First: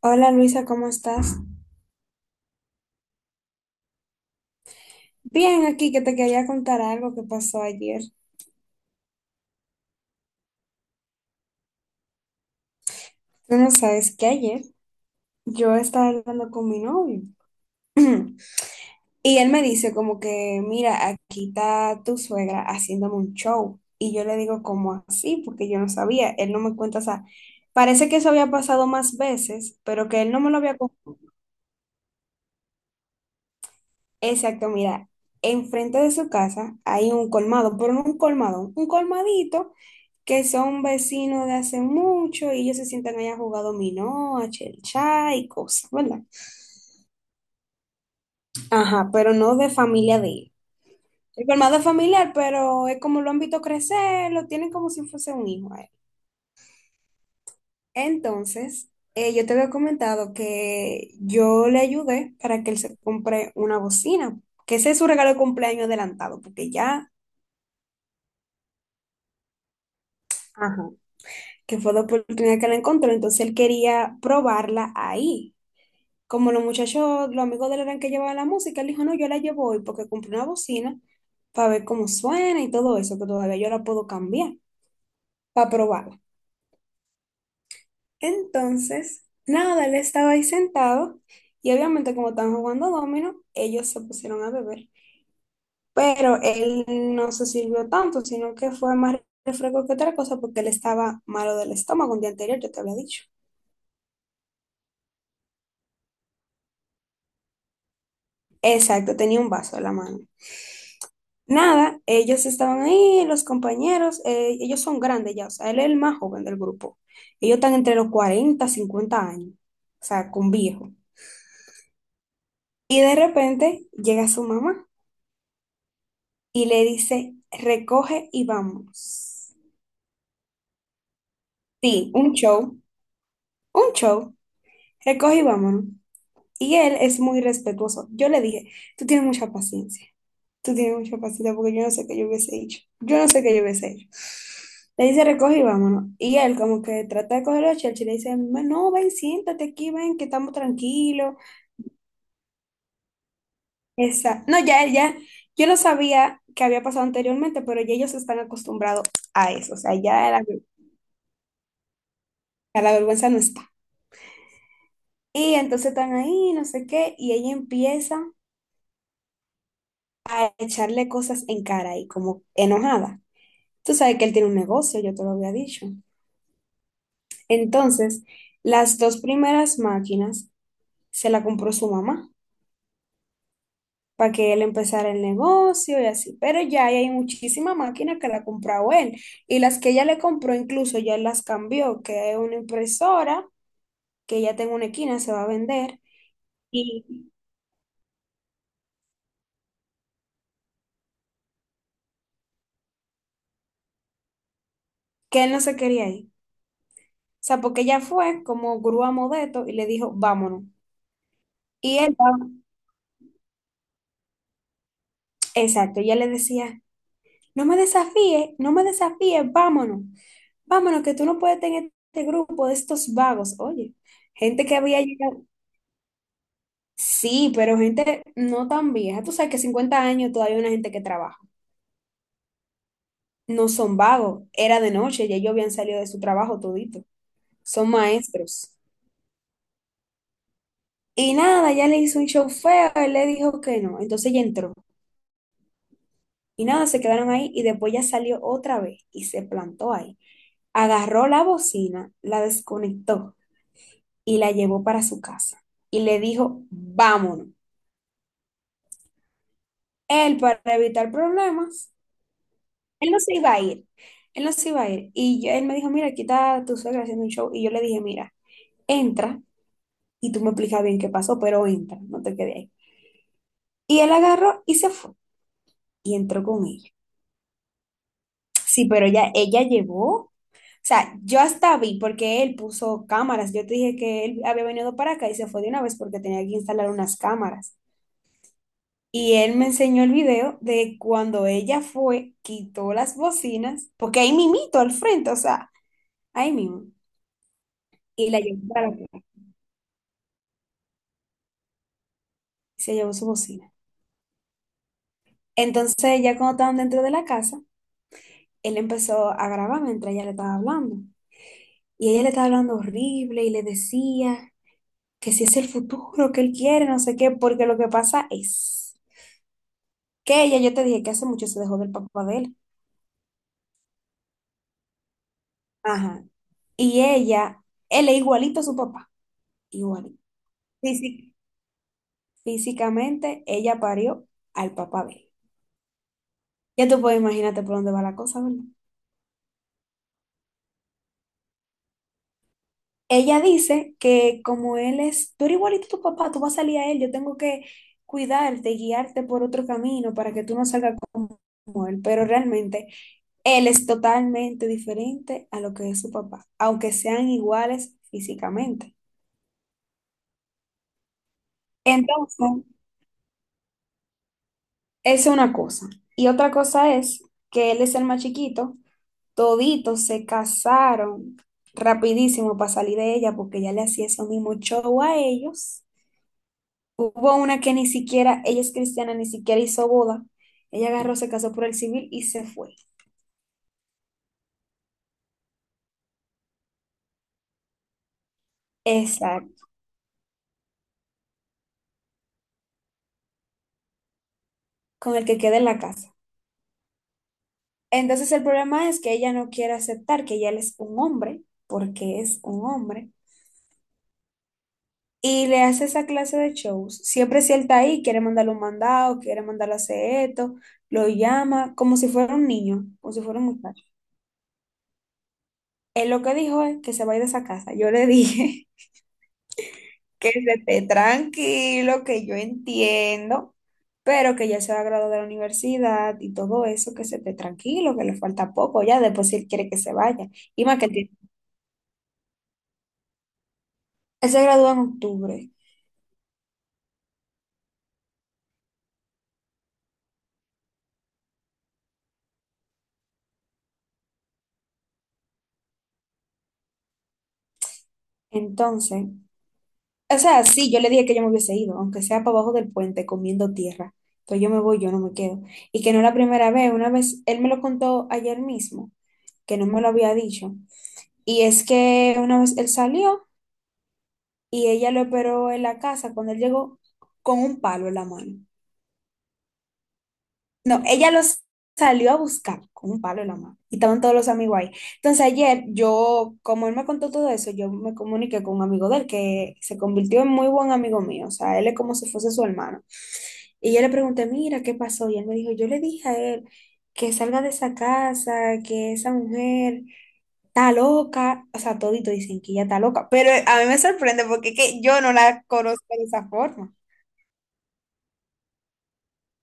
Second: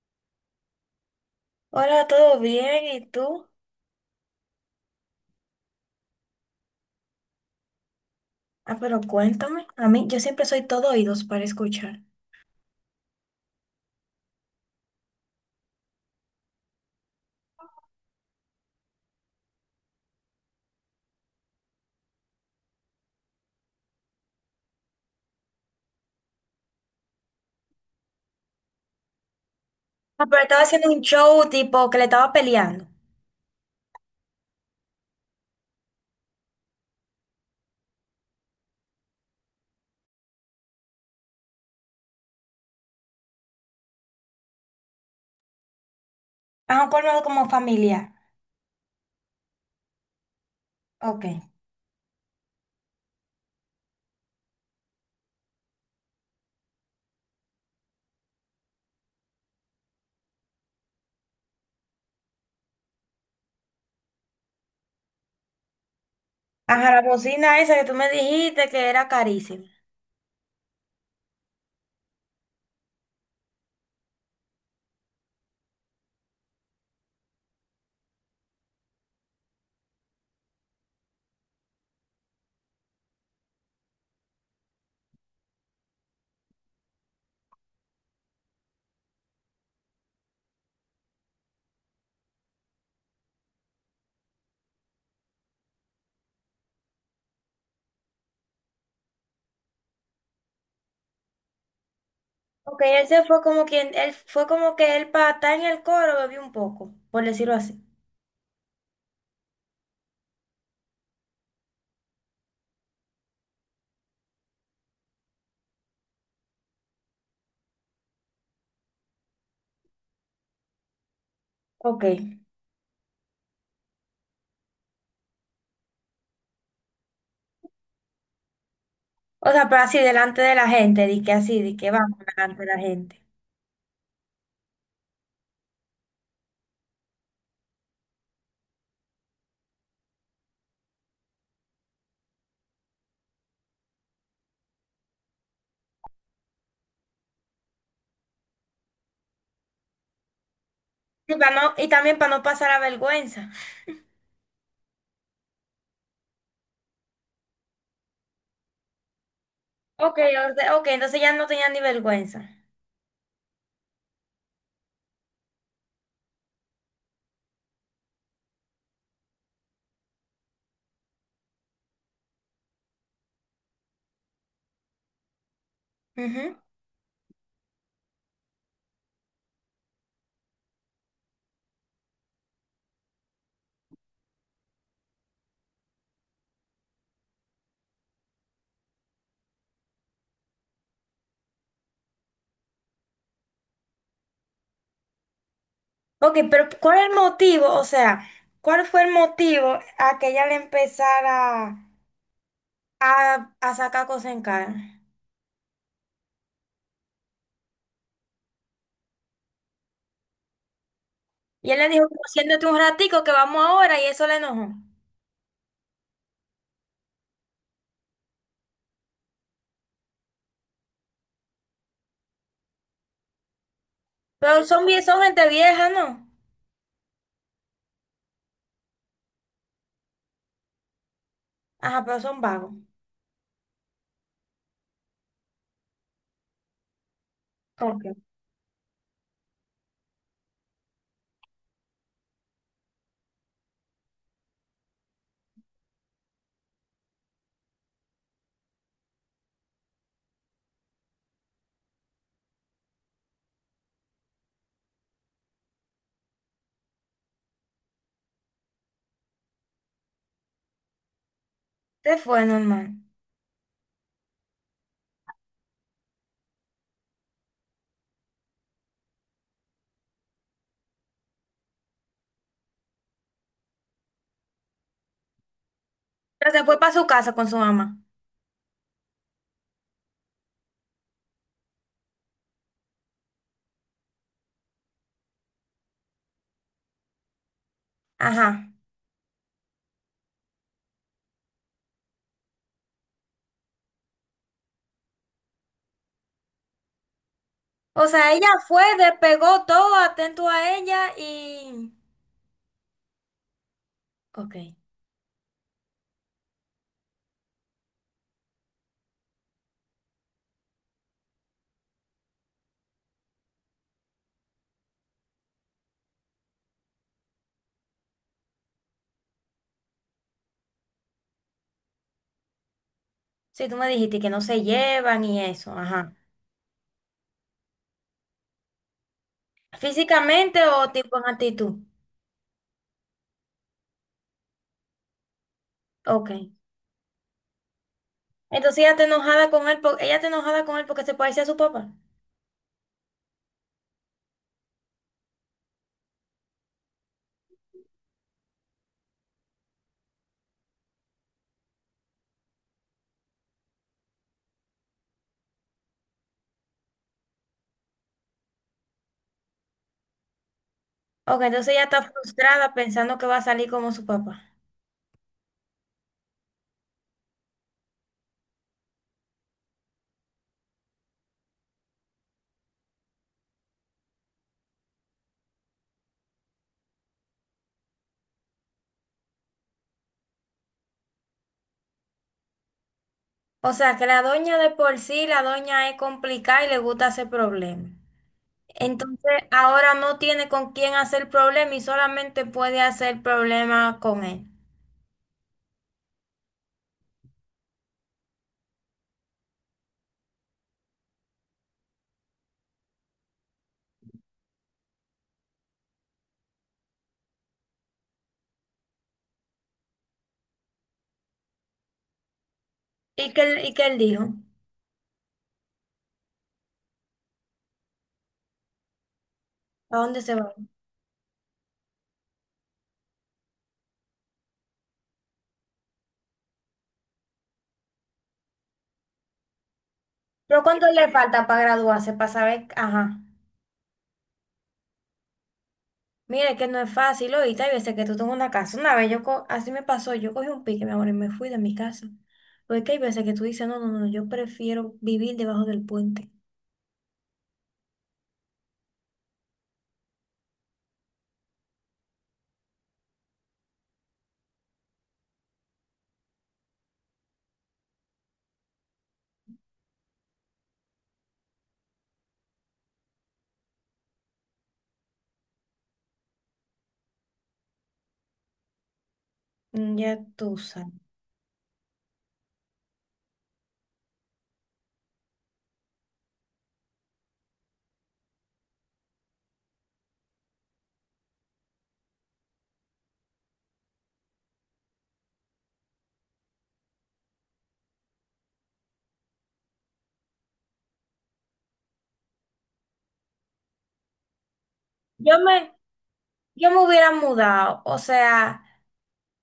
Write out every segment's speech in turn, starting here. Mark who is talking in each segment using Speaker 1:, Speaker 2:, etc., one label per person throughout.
Speaker 1: Hola Luisa, ¿cómo estás?
Speaker 2: Hola, ¿todo bien? ¿Y tú?
Speaker 1: Bien, aquí que te quería contar algo que pasó ayer.
Speaker 2: Ah, pero cuéntame. A mí, yo siempre soy todo oídos para escuchar.
Speaker 1: Tú no sabes que ayer yo estaba hablando con mi novio y él me dice como que, mira, aquí está tu suegra haciéndome un show. Y yo le digo como así, porque yo no sabía, él no me cuenta, o sea, parece que eso había pasado más veces, pero que
Speaker 2: Ah,
Speaker 1: él no
Speaker 2: pero
Speaker 1: me lo
Speaker 2: estaba
Speaker 1: había
Speaker 2: haciendo un
Speaker 1: contado.
Speaker 2: show tipo que le estaba peleando.
Speaker 1: Exacto, mira, enfrente de su casa hay un colmado, pero no un colmado, un colmadito que son vecinos de hace mucho y ellos se sientan allá a jugar dominó, a chelcha y cosas, ¿verdad?
Speaker 2: Ajá, un colmado como familiar.
Speaker 1: Ajá, pero no de familia de él.
Speaker 2: Ok.
Speaker 1: El colmado es familiar, pero es como lo han visto crecer, lo tienen como si fuese un hijo a él. Entonces, yo te había comentado que yo le ayudé para que él se compre una bocina, que ese es su regalo de cumpleaños adelantado, porque
Speaker 2: Ajá, la
Speaker 1: ya...
Speaker 2: bocina esa que tú me dijiste que era carísima.
Speaker 1: Ajá. Que fue la oportunidad que la encontró, entonces él quería probarla ahí. Como los muchachos, los amigos de él eran que llevaban la música, él dijo, no, yo la llevo hoy porque compré una bocina para ver cómo suena y todo eso, que todavía yo la puedo cambiar para probarla. Entonces, nada, él estaba ahí sentado y obviamente como estaban jugando dominó, ellos se pusieron a beber. Pero él no se sirvió tanto, sino que fue más refresco que otra cosa porque él estaba malo del estómago un día anterior, yo te
Speaker 2: Ok,
Speaker 1: había
Speaker 2: él
Speaker 1: dicho.
Speaker 2: se fue como quien, él fue como que él para estar en el coro bebió un poco, por decirlo así.
Speaker 1: Exacto, tenía un vaso en la mano. Nada, ellos estaban ahí, los compañeros, ellos son grandes ya, o sea, él es el más joven del grupo. Ellos están entre los 40 50 años, o sea, con viejo.
Speaker 2: Ok.
Speaker 1: Y de repente llega su mamá y le dice, recoge y
Speaker 2: O
Speaker 1: vamos.
Speaker 2: sea, pero así delante de la gente, di que así, di que
Speaker 1: Sí,
Speaker 2: vamos delante de la gente.
Speaker 1: un show, recoge y vámonos. Y él es muy respetuoso. Yo le dije, tú tienes mucha paciencia. Tú tienes mucha paciencia porque yo no sé qué yo hubiese hecho. Yo no sé qué yo hubiese hecho. Le dice, recoge y vámonos. Y él como que trata de coger los chelches y le dice, no, ven, siéntate aquí, ven, que estamos tranquilos.
Speaker 2: Y, para no, y también para no pasar la vergüenza.
Speaker 1: Esa. No, ya, ya, yo no sabía que había pasado anteriormente, pero ya ellos están acostumbrados a eso. O sea,
Speaker 2: Ok,
Speaker 1: ya la,
Speaker 2: o sea, ok, entonces ya no tenía ni vergüenza.
Speaker 1: ya la vergüenza no está. Y entonces están ahí, no sé qué, y ella empieza a echarle cosas en cara y como enojada. Tú sabes que él tiene un negocio, yo te lo había dicho.
Speaker 2: Ujú.
Speaker 1: Entonces, las dos primeras máquinas se la compró su mamá para que él empezara el negocio y así. Pero ya hay muchísima máquina que la ha comprado él. Y las que ella le compró, incluso ya él las cambió, que es una impresora, que ya tengo una esquina, se va a vender,
Speaker 2: Ok, pero ¿cuál es el
Speaker 1: y
Speaker 2: motivo? O sea, ¿cuál fue el motivo a que ella le empezara a sacar cosas en cara?
Speaker 1: que él no se quería ir. O sea, porque ella fue como grúa modesto y le dijo, vámonos.
Speaker 2: Y él le
Speaker 1: Y
Speaker 2: dijo,
Speaker 1: él,
Speaker 2: "Como, siéntate un ratico que vamos ahora y eso le enojó".
Speaker 1: exacto, ella le decía, no me desafíes, no me desafíes, vámonos. Vámonos, que tú no puedes tener este grupo de estos vagos. Oye,
Speaker 2: Pero
Speaker 1: gente que
Speaker 2: son,
Speaker 1: había
Speaker 2: son
Speaker 1: llegado.
Speaker 2: gente vieja, ¿no?
Speaker 1: Sí, pero gente no tan vieja. Tú sabes que 50 años todavía hay una gente que trabaja.
Speaker 2: Ajá, pero son vagos.
Speaker 1: No son vagos, era de noche, ya ellos habían salido de su trabajo todito. Son
Speaker 2: Ok.
Speaker 1: maestros. Y nada, ya le hizo un show feo, él le dijo que no. Entonces ella entró. Y nada, se quedaron ahí y después ya salió otra vez y se plantó ahí. Agarró la bocina, la desconectó y la llevó para su casa y le dijo, vámonos. Él, para evitar problemas,
Speaker 2: Se fue, normal.
Speaker 1: él no se iba a ir, él no se iba a ir. Él me dijo, mira, aquí está tu suegra haciendo un show. Y yo le dije, mira, entra y tú me explicas bien qué pasó, pero entra, no te quedes ahí. Y él agarró y se fue y entró
Speaker 2: Pero se
Speaker 1: con
Speaker 2: fue
Speaker 1: ella.
Speaker 2: para su casa con su mamá.
Speaker 1: Sí, pero ella llevó. O sea, yo hasta vi porque él puso cámaras. Yo te dije que él había venido para acá y se fue de una vez porque tenía que instalar unas cámaras.
Speaker 2: Ajá.
Speaker 1: Y él me enseñó el video de cuando ella fue, quitó las bocinas, porque ahí mimito al frente, o sea, ahí mismo,
Speaker 2: O
Speaker 1: y
Speaker 2: sea,
Speaker 1: la
Speaker 2: ella
Speaker 1: llevó
Speaker 2: fue,
Speaker 1: para la casa,
Speaker 2: despegó todo, atento a ella y...
Speaker 1: y se llevó su bocina.
Speaker 2: Ok.
Speaker 1: Entonces, ya cuando estaban dentro de la casa, él empezó a grabar mientras ella le estaba hablando. Y ella le estaba hablando horrible y le decía que si es el futuro que él quiere, no sé qué, porque lo que pasa es que ella, yo te dije que hace mucho se dejó del papá de él.
Speaker 2: Sí, tú me dijiste que no se llevan y eso, ajá.
Speaker 1: Ajá. Y ella, él es igualito a su papá, igualito.
Speaker 2: ¿Físicamente o
Speaker 1: Sí,
Speaker 2: tipo en
Speaker 1: sí.
Speaker 2: actitud?
Speaker 1: Físicamente, ella parió al papá de él.
Speaker 2: Ok.
Speaker 1: Ya tú puedes imaginarte por dónde va la cosa, ¿verdad?
Speaker 2: Entonces ella está enojada con él, ella está enojada con él porque se parece a su papá.
Speaker 1: Ella dice que como él es, tú eres igualito a tu papá, tú vas a salir a él, yo tengo que cuidarte, guiarte por otro camino para que tú no salgas como él, pero realmente él es totalmente diferente a lo que es su papá, aunque sean iguales físicamente.
Speaker 2: Ok, entonces ella está
Speaker 1: Entonces,
Speaker 2: frustrada pensando que va a salir como su papá.
Speaker 1: esa es una cosa. Y otra cosa es que él es el más chiquito. Toditos se casaron rapidísimo para salir de ella porque ella le hacía eso mismo show a ellos. Hubo una que ni siquiera, ella es cristiana, ni siquiera hizo boda. Ella agarró, se casó por el civil y se fue.
Speaker 2: O sea, que la doña de por sí, la doña es complicada y le gusta hacer problemas. Entonces
Speaker 1: Exacto,
Speaker 2: ahora no tiene con quién hacer problema y solamente puede hacer problema con él.
Speaker 1: con el que queda en la casa. Entonces el problema es que ella no quiere aceptar que ella él es un hombre, porque es un hombre, y le hace esa clase de shows. Siempre si él está ahí, quiere mandarle un mandado, quiere mandarle a hacer esto, lo llama como si fuera un niño, como si
Speaker 2: ¿Y
Speaker 1: fuera
Speaker 2: qué,
Speaker 1: un
Speaker 2: y
Speaker 1: muchacho.
Speaker 2: qué él dijo?
Speaker 1: Él lo que dijo es que se va a ir de esa casa. Yo le dije
Speaker 2: ¿A dónde
Speaker 1: que
Speaker 2: se
Speaker 1: se
Speaker 2: va?
Speaker 1: esté tranquilo, que yo entiendo, pero que ya se va a graduar de la universidad y todo eso, que se esté tranquilo, que le falta poco ya, después si él quiere que se vaya.
Speaker 2: ¿Pero
Speaker 1: Y más
Speaker 2: cuánto
Speaker 1: que él
Speaker 2: le
Speaker 1: tiene-
Speaker 2: falta para graduarse, para saber? Ajá.
Speaker 1: él se gradúa en octubre.
Speaker 2: Mira, es que no es fácil ahorita. Y veces que tú tengo una casa. Una vez yo, así me pasó, yo cogí un pique, mi amor, y me fui de mi casa. Porque que hay veces que tú dices, no, no, no, yo prefiero vivir debajo del puente.
Speaker 1: Entonces, o sea, sí, yo le dije que yo me hubiese ido, aunque sea para abajo del puente comiendo tierra. Pero yo me voy, yo no me quedo. Y que no es la primera vez, una vez, él me lo contó ayer mismo, que no me lo había dicho. Y es que una vez él salió y ella lo esperó en la casa cuando él llegó con un palo en la mano.
Speaker 2: Mm, ya tú
Speaker 1: No,
Speaker 2: sabes.
Speaker 1: ella los salió a buscar con un palo en la mano y estaban todos los amigos ahí. Entonces ayer yo, como él me contó todo eso, yo me comuniqué con un amigo de él que se convirtió en muy buen amigo mío, o sea, él es como si fuese su hermano. Y yo le pregunté, mira, ¿qué pasó? Y él me dijo, yo le dije a él que salga de esa casa, que esa mujer... Está loca, o sea, todito dicen que ella está loca, pero a mí me sorprende porque es que yo no
Speaker 2: Yo
Speaker 1: la
Speaker 2: me,
Speaker 1: conozco de esa
Speaker 2: yo
Speaker 1: forma.
Speaker 2: me hubiera mudado. O sea,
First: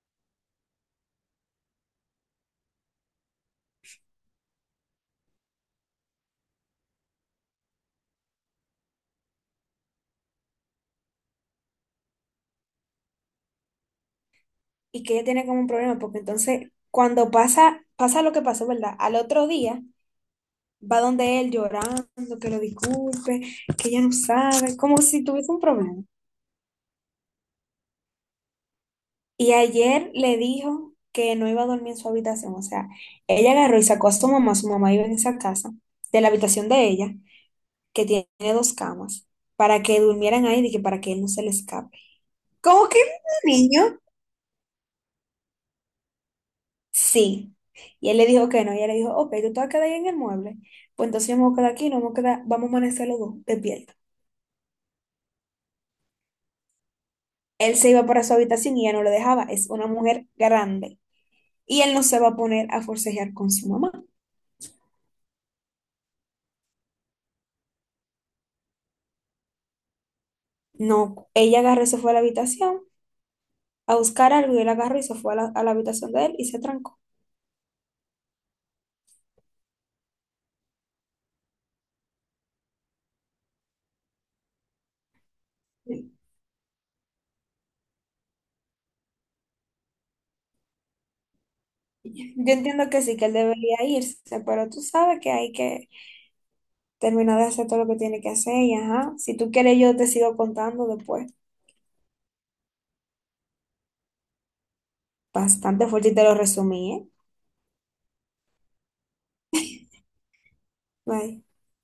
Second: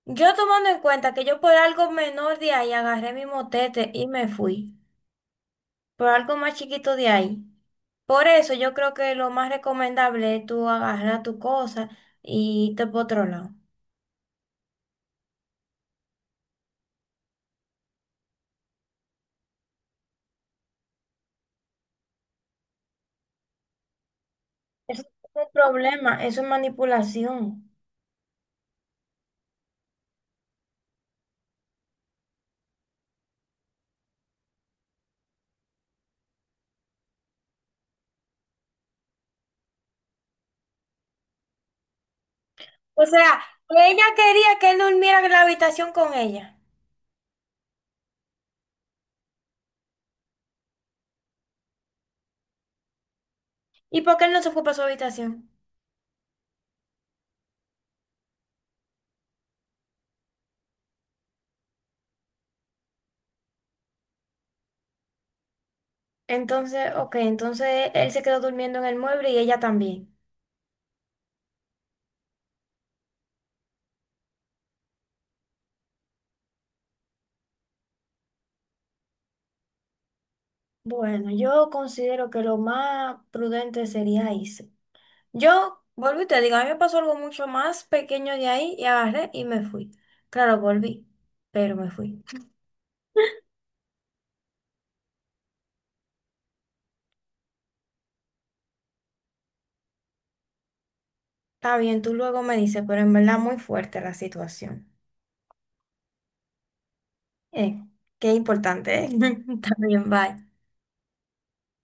Speaker 2: yo tomando en cuenta que yo por algo menor de ahí agarré mi motete y me fui. Por algo más chiquito de ahí. Por eso yo creo que lo más recomendable es tú agarrar tu cosa y irte por otro lado.
Speaker 1: Y que ella tiene como un problema, porque entonces cuando pasa, pasa lo que pasó, ¿verdad? Al otro día va donde él llorando, que lo disculpe, que ella no sabe, como
Speaker 2: Eso
Speaker 1: si
Speaker 2: no es
Speaker 1: tuviese
Speaker 2: un
Speaker 1: un problema.
Speaker 2: problema, eso es manipulación.
Speaker 1: Y ayer le dijo que no iba a dormir en su habitación, o sea, ella agarró y sacó a su mamá vive en esa casa, de la habitación de ella, que tiene dos camas, para que durmieran ahí y que para que él no se le escape. ¿Cómo que
Speaker 2: O sea,
Speaker 1: un niño?
Speaker 2: ella quería que él durmiera en la habitación con ella.
Speaker 1: Sí. Y él le dijo que no. Y ella le dijo, ok, tú te vas a quedar ahí en el mueble. Pues entonces vamos a quedar aquí, no vamos a quedar, vamos a amanecer los dos despiertos.
Speaker 2: ¿Y por qué él no se fue para su habitación?
Speaker 1: Él se iba para su habitación y ella no lo dejaba. Es una mujer grande. Y él no se va a poner a forcejear con su mamá.
Speaker 2: Entonces, ok, entonces él se quedó durmiendo en el mueble y ella también.
Speaker 1: No. Ella agarró y se fue a la habitación a buscar algo y él agarró y se fue a la, habitación de él y se trancó.
Speaker 2: Bueno, yo considero que lo más prudente sería irse. Yo, volví, y te digo, a mí me pasó algo mucho más pequeño de ahí y agarré y me fui. Claro, volví, pero me fui.
Speaker 1: Yo entiendo que sí, que él debería irse, pero tú sabes que hay que terminar de hacer todo lo que tiene que hacer y ajá. Si tú quieres, yo te sigo contando después.
Speaker 2: Está bien, tú luego me dices, pero en verdad muy fuerte la situación.
Speaker 1: Bastante fuerte y te lo resumí, ¿eh?
Speaker 2: Eh, qué importante, ¿eh? También, bye.
Speaker 1: Bye.